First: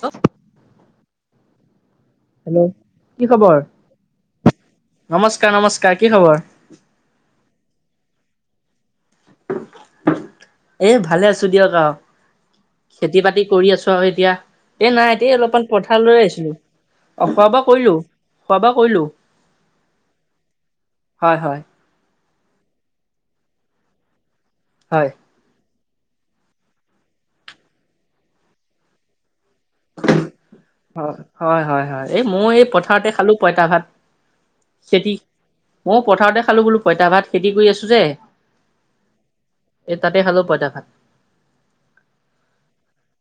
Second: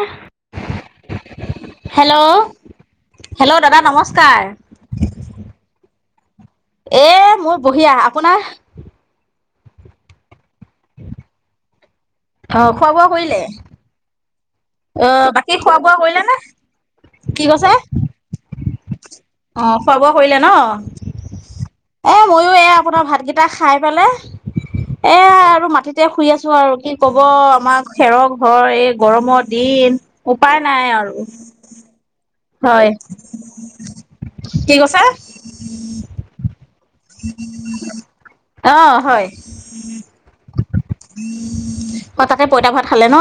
ত- hello, কি hello খবৰ? দাদা নমস্কাৰ নমস্কাৰ, নমস্কাৰ, কি খবৰ? এ মোৰ বঢ়িয়া। আপোনাৰ? এ ভালেই আছো দিয়ক আৰু। অ খোৱা বোৱা খেতি কৰিলে বাতি কৰি আছো হে এতিয়া? এই অ নাই এতিয়া বাকী অলপমান খোৱা বোৱা পথাৰলৈ কৰিলে নে আহিছিলোঁ। অঁ কি খোৱা-বোৱা কৈছে কৰিলো, খোৱা-বোৱা কৰিলোঁ। অ খোৱা বোৱা কৰিলে ন হয় হয় এ মইয়ো এই ভাতকেইটা খাই পেলাই হয় এয়া আৰু মাটিত এতিয়া শুই আছো আৰু। কি কব, আমাৰ খেৰৰ ঘৰ এই গৰমত। দিম, উপায় নাই আৰু। হয় হয় হয়। এই মই এই হয় পথাৰতে খালো পঁইতা ভাত। কি কৈছে খেতি মইয়ো পথাৰতে খালো বোলো পঁইতা ভাত খেতি কৰি আছো যে অ হয়। এই তাতে খালো পইটা ভাত। অ তাকে পইতা ভাত খালে ন।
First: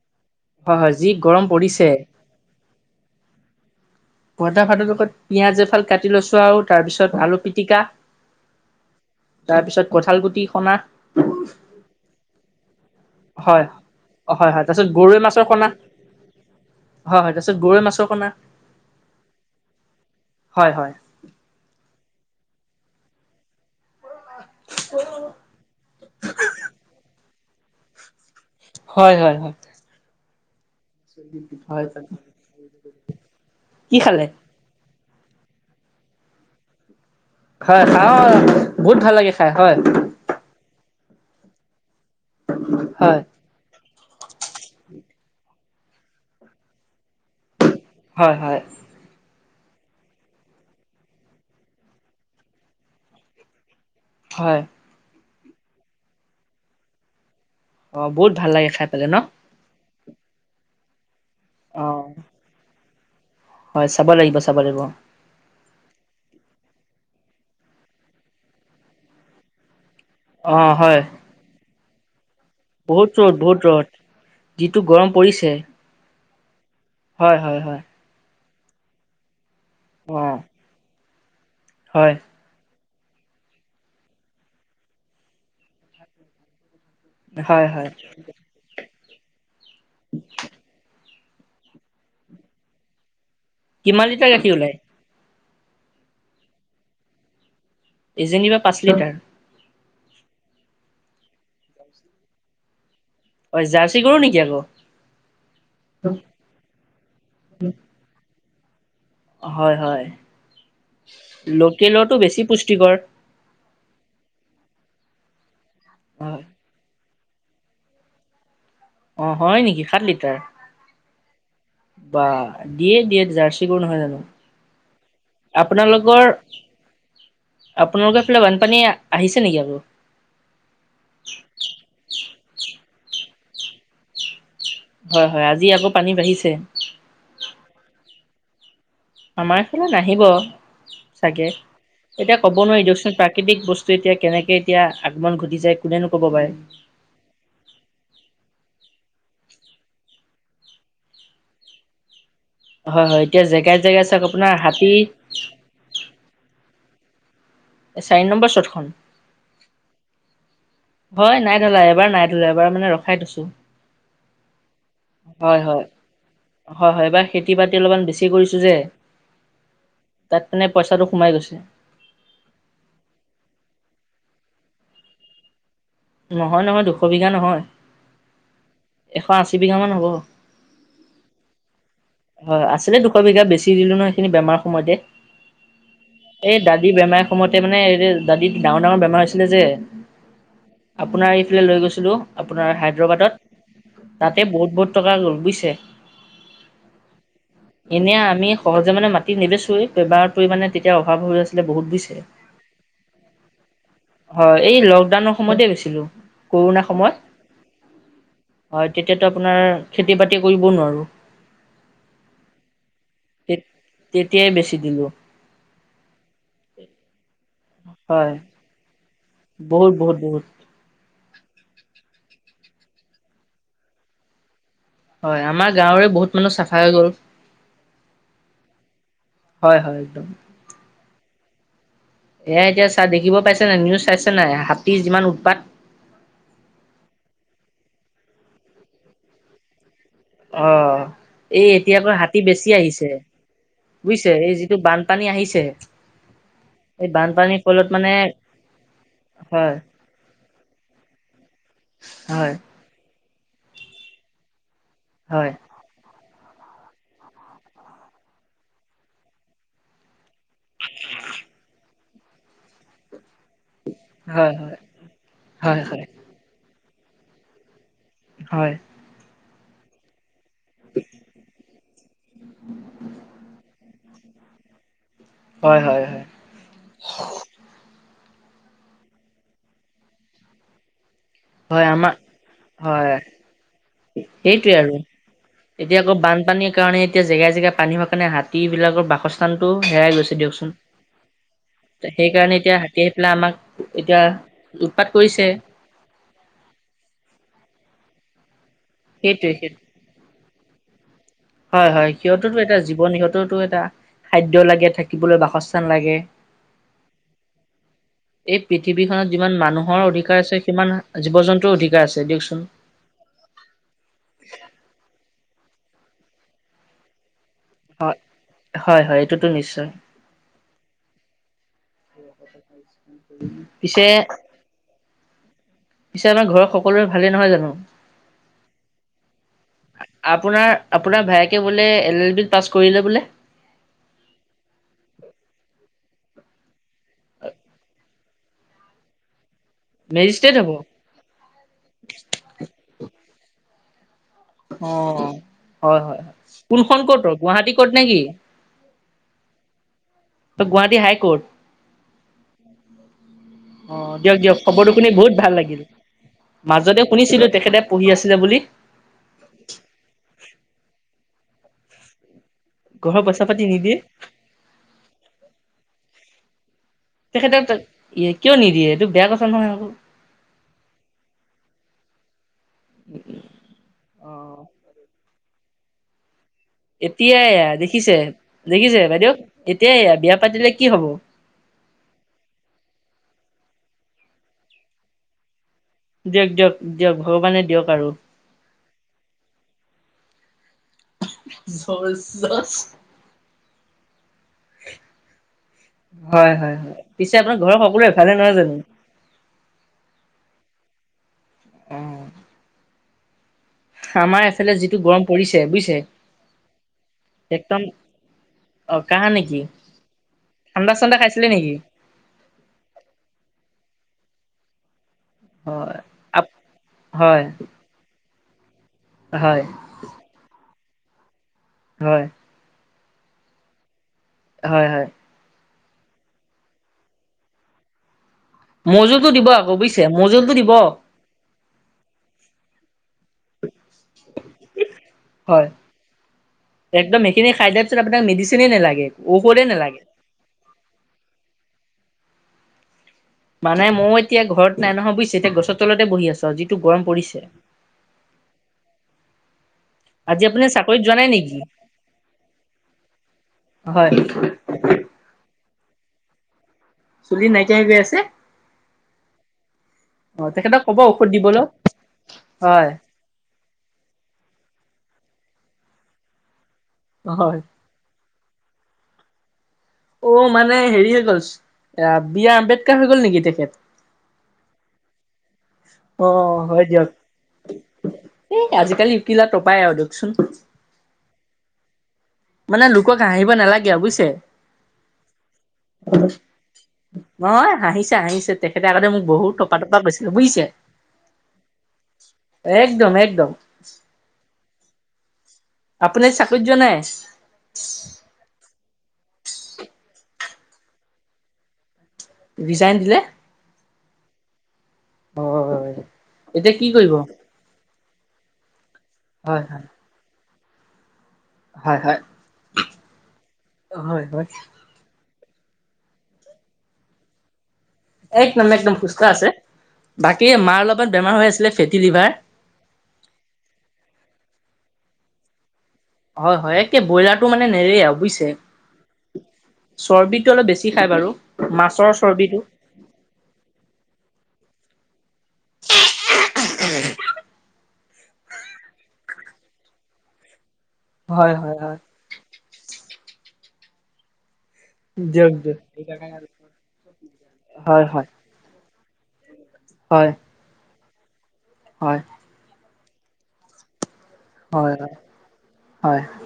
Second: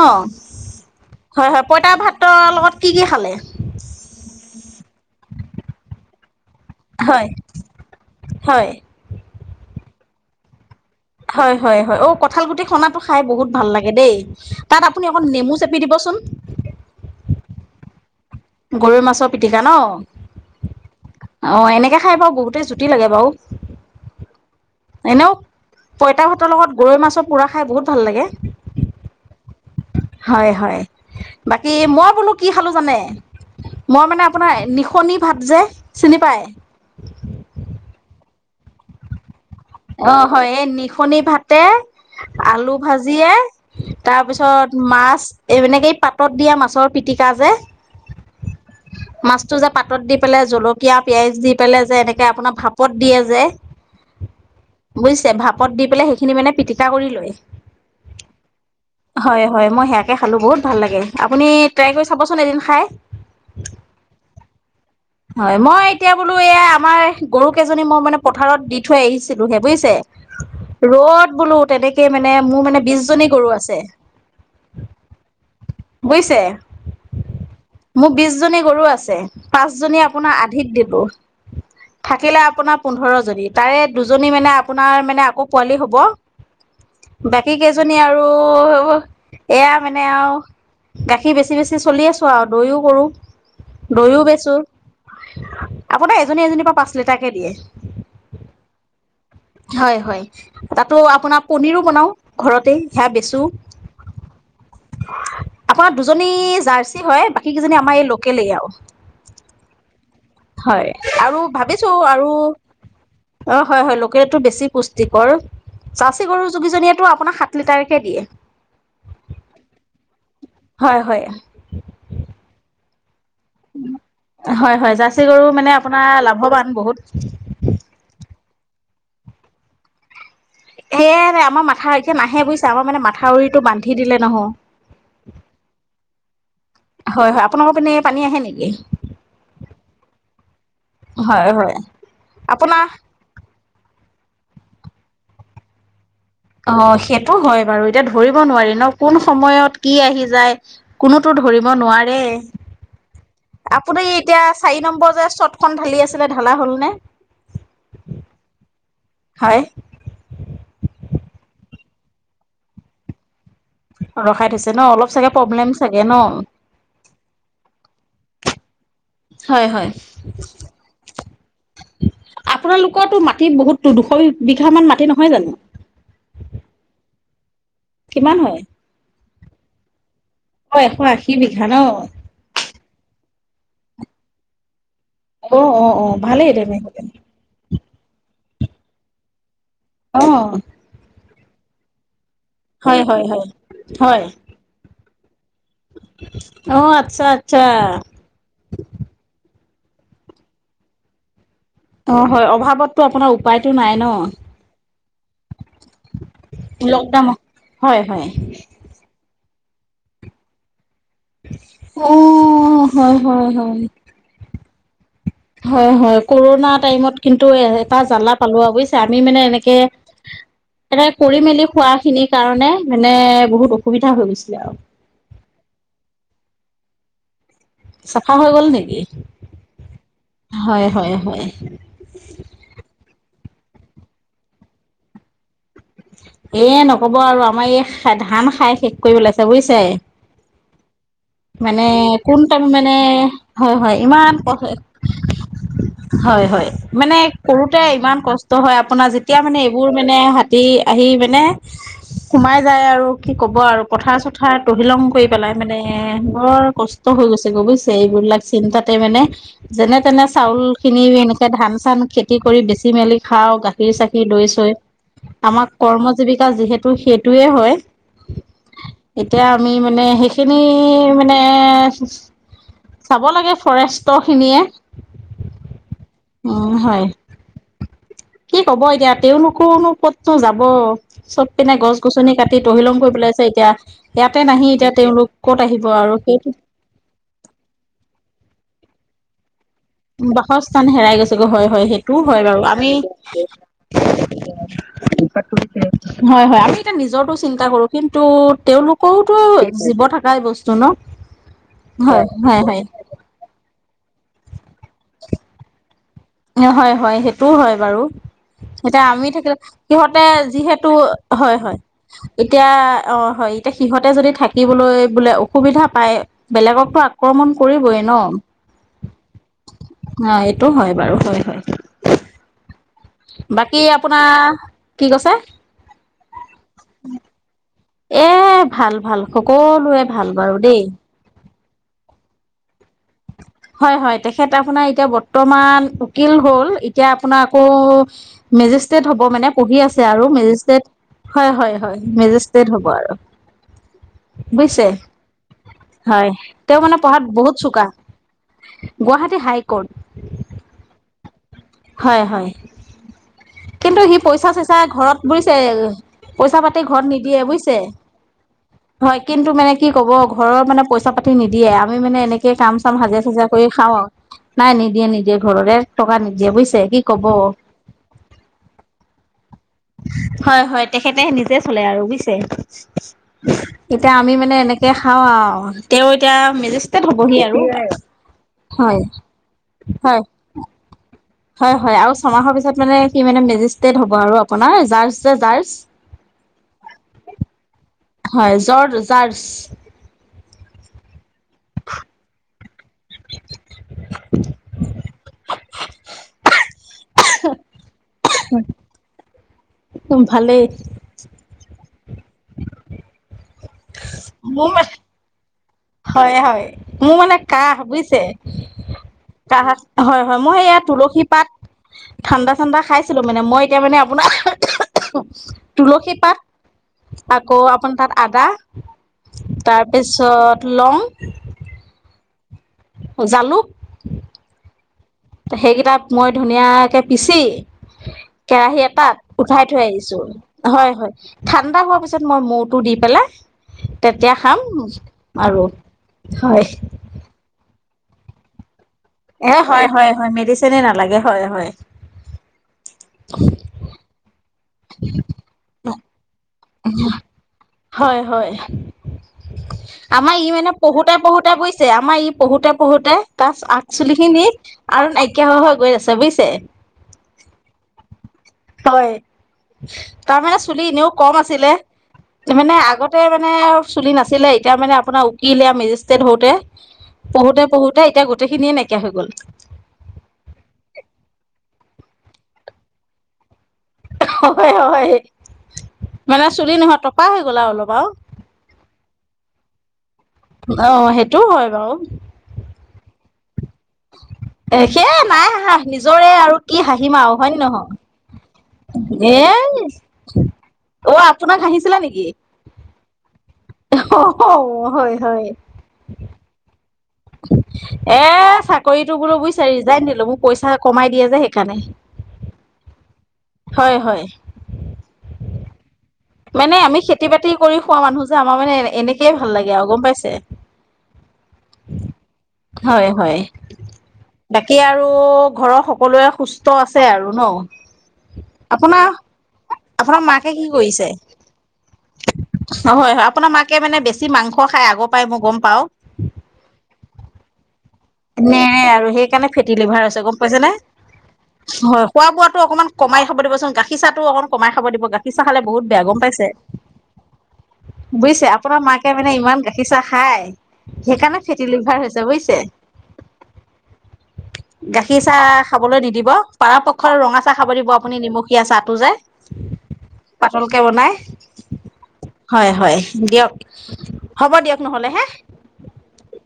হয় হয় যি গৰম হয়, হয়, পৰিছে পঁইতা ভাতৰ লগত, কি-কি খালে? পইটা ভাতৰ লগত পিঁয়াজ এফাল কাটি লৈছোঁ আৰু। তাৰপিছত হয় আলু পিটিকা হয় তাৰপিছত কঠাল গুটি সনা। হয়, হয়, হয়। অ', কঠাল গুটি শুনাত টো খাই বহুত হয় ভাল লাগে দেই হয় হয় তাত তাৰপিছত আপুনি গৰৈ অকন মাছৰ নেমু কণা চেপি দিবচোন। হয়, হয়। তাৰপিছত গৰৈ মাছৰ অকমান গৰৈ মাছৰ পিটিকা ন হয় হয় অঁ এনেকে খাই বাৰু বহুতেই জুতি লাগে বাৰু। এনেও পঁইতা ভাতৰ লগত গৰৈ মাছৰ পোৰা খাই বহুত ভাল লাগে। হয়, হয়, হয়। হয় হয়। বাকী হয় হয় মই বোলো কি খালো জানে, কি মই মানে খালে আপোনাৰ নিশনি ভাত যে চিনি পায়। হয় হয়, বহুত ভাল লাগেখাই হয়। অ হয় এই নিশনি ভাতে, আলু হয় ভাজিয়ে তাৰ পিছত মাছ এনেকে পাতত দিয়া মাছৰ পিটিকা যে। হয়, হয়। মাছটো যে পাতত দি পেলাই জলকীয়া পিয়াজ দি পেলাই যে এনেকে আপোনাৰ ভাপত দিয়ে যে, হয়। বুজিছে ভাপত দি পেলাই সেইখিনি মানে পিটিকা কৰি লয়। অ বহুত ভাল লাগে খাই পেলাই ন। হয় হয় মই সেয়াকে খালো, বহুত ভাল লাগে আপুনি অ ট্ৰাই কৰি চাবচোন এদিন খাই। হয়, চাব লাগিব, চাব লাগিব। হয়, মই এতিয়া বোলো এয়া আমাৰ গৰু কেইজনী মই মানে পথাৰত দি থৈ আহিছো। [unintelligible] বুইছে। অ হয় ৰ'দ বোলো তেনেক কে মানে, মোৰ মানে, বহুত বিশজনী ৰ'দ গৰু বহুত আছে। ৰ'দ যিটো গৰম পৰিছে বুইছে। হয়, হয়, হয়। মোৰ বিশ জনী গৰু আছে। পাঁচজনী অ আপোনাৰ আধিক দিলো। হয় থাকিলে আপোনাৰ পোন্ধৰজনী। তাৰে দুজনী মানে, আপোনাৰ মানে আকৌ পোৱালি হ'ব। বাকী হয় হয় কেইজনী আৰু। এয়া মানে আৰু গাখীৰ বেছি বেছি চলি আছোঁ আৰু। দৈও কৰোঁ। কিমান দৈও লিটাৰ গাখীৰ বেচোঁ। ওলাই আপোনাৰ এজনী এজনীৰ পৰা পাঁচ লিটাৰ কে দিয়ে। এজনীৰপা পাঁচ লিটাৰ! হয়, হয়। তাতো আপোনাৰ পনীৰো বনাওঁ। ঘৰতে। সেয়াও বেছো হয়। জাৰ্চি গৰু নেকি আকৌ! আপোনাৰ দুজনী জাৰ্চি হয়। বাকী কেইজনী আমাৰ এই লোকেলেই আৰু। হয়, হয়। হয়। আৰু ভাবিছো লোকেলতো আৰু বেছি পুষ্টিকৰ অ' হয়, হয়। লোকেলটো বেছি পুষ্টিকৰ। অ জাৰ্চী গৰু যোগি জনীয়েটো আপোনাৰ সাত লিটাৰকে দিয়ে। অ', হয় নেকি! সাত লিটাৰ। হয়, হয়। বা! দিয়ে, দিয়ে যাৰ্চ। হয় হয়। জাৰ্চি গৰু মানে আপোনাৰ আপোনালোকৰ লাভৱান বহুত। আপোনালোকৰ ফালে বানপানী আহিছে নেকি আকৌ? সেয়া। আমাৰ মাথা এতিয়া নাহে বুইছা। আমাৰ মানে মাথাউৰিতটো বান্ধি দিলে নহয়। হয় হয়। আজি আকৌ পানী বাঢ়িছে। হয় হয়। আপোনালোকৰ পিনে পানী আহে নেকি? আমাৰ এইফালে নাহিব। হয় চাগে। হয় এতিয়া ক'ব আপোনাৰ নোৱাৰি দিয়কচোন। প্ৰাকৃতিক বস্তু এতিয়া কেনেকৈ এতিয়া আগমন ঘটি যায়। কোনেনো ক'ব পাৰে। অ', সেইটো হয় বাৰু এতিয়া ধৰিব নোৱাৰি ন! কোন সময়ত কি আহি যায়। কোনোতো ধৰিব নোৱাৰে। হয় হয় এতিয়া জেগাই আপুনি জেগাই চাওক এতিয়া আপোনাৰ চাৰি হাতী নম্বৰ যে, চত খন ঢালি আছিলে ঢালা হ'লনে? চাৰি নম্বৰ চতখন? হয়। হয় নাই ধলা, এবাৰ নাই ধলা এবাৰ মানে ৰখাই থৈছো। ৰখাই থৈছে ন! অলপ চাগে হয় প্ৰব্লেম হয় চাগে ন? হয়, হয়, এইবাৰ খেতি বাতি অলপমান বেছি কৰিছোঁ যে হয়, হয়। তাত মানে পইচাটো সোমাই গৈছে আপোনালোকৰতো মাটি বহুততো, দুশ বিঘা মান মাটি নহয় জানো? নহয়, নহয় দুশ বিঘা নহয় কিমান হয়? এশ আচী বিঘামান হ'ব। অ' এশ আশী বিঘা ন! হয়, আছিলে দুশ বিঘা, বেছি দিলো নহয় সেইখিনি বেমাৰ সময়তে অ অ অ ভালেই এই তেনে দাদী বেমাৰ সময়তে মানে এই যে দাদিৰ ডাঙৰ ডাঙৰ বেমাৰ হৈছিলে যে অ' আপোনাৰ এইফালে লৈ গৈছিলোঁ। আপোনাৰ হয় হয় হয় হায়দৰাবাদত। হয় তাতে বহুত বহুত টকা গ'ল বুজিছে? অ' আচ্ছা, আচ্ছা। এনেই আমি সহজে মানে মাটি নেবেছোৱেই, বেমাৰৰ পৰি মানে তেতিয়া অভাৱ হৈ আছিলে বহুত। অ দিছে, হয় অভাৱততো আপোনাৰ উপায়তো নাই ন হয় এই লকডাউনৰ সময়তে গৈছিলো। কৰুণা সময়ত। লকডাউন হয় হয়। হয়, তেতিয়াতো অপোনাৰ খেতি বাতি কৰিব নোৱাৰোঁ। অ' হয় হয় হয়। তেতিয়াই বেচি দিলোঁ। হয় হয়, কৰোণা টাইমত কিন্তু এটা হয় জ্বালা পালোৱে বুইছে। আমি মানে এনেকে। বহুত বহুত বহুত এনে কৰি মেলি খোৱাখিনিৰ কাৰণে বহুত অসুবিধা হৈ গৈছিলে আৰু। হয়, আমাৰ গাঁৱৰে বহুত মানুহ চাফা হৈ গ'ল। চাফা হৈ গ'ল নেকি? হয় হয় একদম হয় হয় হয়। এ, এতিয়া চা দেখিব পাইছে নাই, নিউজ চাইছে নাই, হাতী যিমান উৎপাত। এ, নক'ব আৰু আমাৰ এই ধান খাই শেষ কৰি পেলাইছে বুজিছে? অ'। এই মানে এতিয়াৰপৰা কোন হাতী টাইম বেছি মানে আহিছে, হয় হয় বুজিছে, এই ইমান যিটো বানপানী আহিছে। হয় হয়, এই মানে বানপানীৰ কৰোঁতে ফলত মানে ইমান কষ্ট হয় আপোনাৰ যেতিয়া মানে হয় এইবোৰ মানে হা, তি আহি মানে হয় সোমাই যায় আৰু। কি ক'ব আৰু, পথাৰ চথাৰ তহিলং কৰি হয় পেলাই মানে। এ, বৰ কষ্ট হৈ গৈছে গৈ বুজিছে, এইবিলাক চিন্তাতে মানে যেনে তেনে, চাউলখিনি এনেকৈ ধান চান খেতি কৰি বেচি মেলি খাওঁ গা, খীৰ চাকি, দৈ হয় চৈ, হয় আমাৰ হয় হয় কৰ্ম জীৱিকা যিহেতু সেইটোৱে হয়। হয়। এতিয়া আমি মানে সেইখিনি মানে, চাব লাগে ফৰেষ্টৰখিনিয়ে। হয় হয় হয়। উম, হয়। কি ক'ব এতিয়া, তেওঁনুকোনো ক'তনো যাব। চব পিনে হয় গছ আমাৰ গছনি কাটি তহিলং হয় কৰি পেলাইছে এতিয়া। ইয়াতে নাহি সেইটোৱে এতিয়া আৰু তেওঁলোক ক'ত আহিব এতিয়া আৰু আকৌ সেইটো, বানপানীৰ কাৰণে এতিয়া জেগাই জেগাই পানী হোৱা কাৰণে হাতীবিলাকৰ বাসস্থা থানটো হেৰাই গৈছে দিয়কচোন। বাসস্থান হেৰাই গৈছেগৈ হয় হয় সেইটোও হয় সেইকাৰণে বাৰু এতিয়া আমি হাতী আহি পেলাই আমাক, এতিয়া উৎপাত কৰিছে। হয় হয়, আমি এতিয়া নিজৰটো চিন্তা কৰোঁ কিন্তু তেওঁলোক, কওটো সেইটোৱে সেইটো জীৱ থাকাই বস্তু ন'? হয় হয়, সিহঁততো হয় এটা হয় জীৱন সিহঁতৰো এটা খাদ্য লাগে থাকিবলৈ, বাসস্থান লাগে। হয় হয়, সেইটোও হয় বাৰু। এই এতিয়া আমি পৃথিৱীখনত যিমান থাকিলে, মানুহৰ সিহঁতে অধিকাৰ আছে যিহেতু, সিমান জীৱ হয় জন্তুৰ হয়, অধিকাৰ আছে দিয়কচোন। এতিয়া অ' হয়। তে সিহঁতে যদি থাকিবলৈ অসুবিধা পায় বেলেগকতো আক আক্ৰমণ কৰিবৈ ন'? হয় হয় এইটোতো নিশ্চয় এইটো হয় বাৰু, হয় হয়। [inaudible] বাকী পিছে আপোনাৰ, কি কৈছে? পিছে নহয় ঘৰৰ সকলোৰে ভালেই নহয় জানো? এ, ভাল ভাল, সকলোৱে ভাল বাৰু আপোনাৰ দেই। আপোনাৰ ভায়েকে বোলে এল এল বিত পাছ কৰিলে বোলে? হয় হয়, তেখেত আপোনাৰ এতিয়া বৰ্তমান উকিল হ'ল, এতিয়া আপোনাৰ আকৌ মেজিষ্ট্ৰেট হ'ব মানে পঢ়ি আছে আৰু মেজিষ্ট্ৰেট হ'ব মেজষ্ট্ৰেট, হয় হয় হয়, মেজিষ্ট্ৰেট হ'ব আৰু। বুজিছে, অ হয় হয় তেওঁ মানে পঢ়াত বহুত চোকা। নেকি Guwahati high court Guwahati high court হয়, হয়। অ কিন্তু সি দিয়ক পইচা দিয়ক -চইচা খবৰটো শুনি ঘৰত বহুত ভাল বুইছে। লাগিল পইচা পাতি মাজতে ঘৰত নিদিয়ে শুনিছিলো বুইছে। তেখেতে পঢ়ি আছিলে বুলি হয়, কিন্তু মানে কি কব ঘৰৰ মানে পইচা পাতি নিদিয়ে আমি মানে এনেকে কাম। কাম হাজিৰা ঘৰৰ পইচা চাজিৰা পাতি কৰি খাওঁ নিদিয়ে আৰু, নাই নিদিয়ে নিদিয়ে ঘৰলে টকা নিদিয়ে বুজিছে কি। ক'ব তেখেতৰ কিয় নিদিয়ে এইটো বেয়া কথা নহয় আকৌ। হয়, হয়, তেখেতে নিজে চলে আৰু বুইছে। এতিয়া অ আমি মানে এনেকে খাওঁ আৰু তেওঁ এতিয়া মেজেষ্টেট হবহি আৰু এয়া দেখিছে দেখিছে হয় বাইদেউ এতিয়া এয়া হয় বিয়া পাতিলে কি হ'ব। হয়, হয়, আৰু ছমাহৰ পিছত মানে সি মানে মেজিষ্ট্ৰেট হ'ব আৰু আপোনাৰ জাৰজ যে জাৰজ। দিয়ক দিয়ক দিয়ক ভগবানে দিয়ক আৰু। হয় জ জাৰজ। চ জাৰ্জ। হয়, হয়, হয়, পিছে আপোনাৰ ঘৰৰ সকলোৱে এফালে নহয় জানো। ভালেই। অ। আমাৰ মোৰ এফালে মানে যিটো গৰম পৰিছে বুইজ। হয়, হয়, মোৰ মানে কাহ বুইছে। অ কাহা নেকি কাহ হয়, হয়, মই এ য়া ঠাণ্ডা চাণ্ডা তুলসী পাত। খাইছিলে নেকি? ঠাণ্ডা চাণ্ডা খাইছিলো মানে মই এতিয়া মানে আপোনাৰ। হয়। তুলসী পাত আপ হয় আকৌ আপোনাৰ তাত আদা। হয়। তাৰপিছত লং। হয়। জালুক। হয়, হয়। সেইগেইটা মই ধুনীয়াকে পিছি। কেৰাহী মৌজুলটো এটাত দিব উঠাই আকৌ থৈ বুজিছে আহিছোঁ। মৌজুলটো দিব হয়, হয়, ঠাণ্ডা হোৱা পিছত মই মোটো দি পেলাই। তেতিয়া খাম আৰু হয় হয়। একদম সেইখিনি খাই দিয়া পিছত আপোনাক মেডিচেনেই নালাগে। এ ঔষধে হয়, নালাগে। হয়, হয়, মেডিচিনে নালাগে হয়, হয়। উ। মানে মো এতিয়া ঘৰত। নাই নহয় বুজিছে এতিয়া গছৰ তলতে বহি আছ যিটো গৰম পৰিছে। হয়, হয়। [inaudible] আমাৰ ই আপুনি মানে চাকৰিত যোৱা পঢ়োতে নাই পঢ়োতে নেকি? বুজিছে আমাৰ ই পঢ়োতে পঢ়োতে তাৰ হয় আগচুলি খিনি। আৰু নাইকিয়া হৈ হৈ গৈ আছে বুইছে। চুলি নাইকিয়া হৈ গৈ আছে। হয়, অ তাৰমানে তেখেতক চুলি ক'ব এনেও ঔষধ কম দিবলৈ আছিলে মানে হয় আগত তে মানে আৰু চুলি নাছিলে এতিয়া মানে আপোনাৰ উকিল এয়া মেজিষ্ট্ৰেট হওঁতে হয় পঢ়োতে পঢ়োতে তাৰ এতিয়া গোইখিনিয়ে নাইকিয়া হৈ গ'ল। অ' মানে হেৰি হৈ গ'ল আ বি আৰ আম্বেদকাৰ হৈ গল নেকি তেখেত। হয়, হয়। [unintelligible] মানে চুলি হয় নহয় দিয়ক টপা হৈ গ'ল আউ অলপ আউ এ আজিকালি উকিল আ টপাই আৰু দকচোন। অ সেইটো হয় বাৰু। মানে লোকক হাঁহিব নালাগে আৰু বুইছে। এ সেই নাই হাহাঁ, নিজৰে আৰু কি হাঁহিম আৰু হয় নে নহয়। চা হাহিছে তেখেতে আগতে মোক এ বহুত টপা টপা কৈছে। অ আপোনাক হাঁহিছিলে নেকি? একদম একদম। [unintelligible] হয়, হয়। আপুনি চাকৰিত যোৱা নাই? এ চাকৰিটো বোলো বুজিছা ৰিজাইন দিলো মোক পইচা কমাই দিয়ে যে সেইকাৰণে। ৰিজাইন দিলে, হয় হয় হয়। এতিয়া মানে কি আমি কৰিব খেতি-বাতি কৰি খোৱা মানুহ যে, আমাৰ মানে, এনেকৈয়ে ভাল হয় লাগে হয় আৰু গম পাইছে? হয় হয় হয়, হয়। হয় হয় বাকী আৰু আৰু ঘৰৰ সকলোৱে সুস্থ আছে আৰু ন। একদম একদম আপোনাৰ সুস্থ আছে, আপোনাৰ বাকী মাকে মাৰ অলপমান বেমাৰ হৈ আছিলে ফেটি লিভাৰ। নহয়হে আপোনাৰ মাকে মানে বেছি মাংস খায়, আগৰ পৰাই মই গম পাওঁ। হয় হয় একে ব্ৰইলাৰটো মানে নেৰেই আও। মানে আৰু সেইকাৰণে ফেটি লিভাৰ আছে গম চৰ্বিটো পাইছে অলপ নে, বেছি খাই বাৰু হয় মাছৰ খোৱা চৰ্বিটো বোৱটো অকমান কমাই খাব দিবচোন গাখীৰ চাহটো অকণ কমাই খাব দিব গাখীৰ চাহ খালে বহুত বেয়া গম পাইছে। বুজিছে আপোনাৰ মাকে মানে ইমান গাখীৰ চাহ খাই, সেইকাৰণে হয় ফেটি হয় হয় লিভাৰ হৈছে বুজিছে। গাখীৰ দিয়ক চাহ দিয়ক খাবলৈ নিদিব পাৰাপক্ষ ৰঙা চাহ খাব দিব হয় আপুনি হয় নিমখ এতিয়া চাহটো যে হয়। পাতলকে বনাই। হয়। হয়, হয় দিয়ক। হ'ব দিয়ক হয় নহ'লে হে হয় হয়।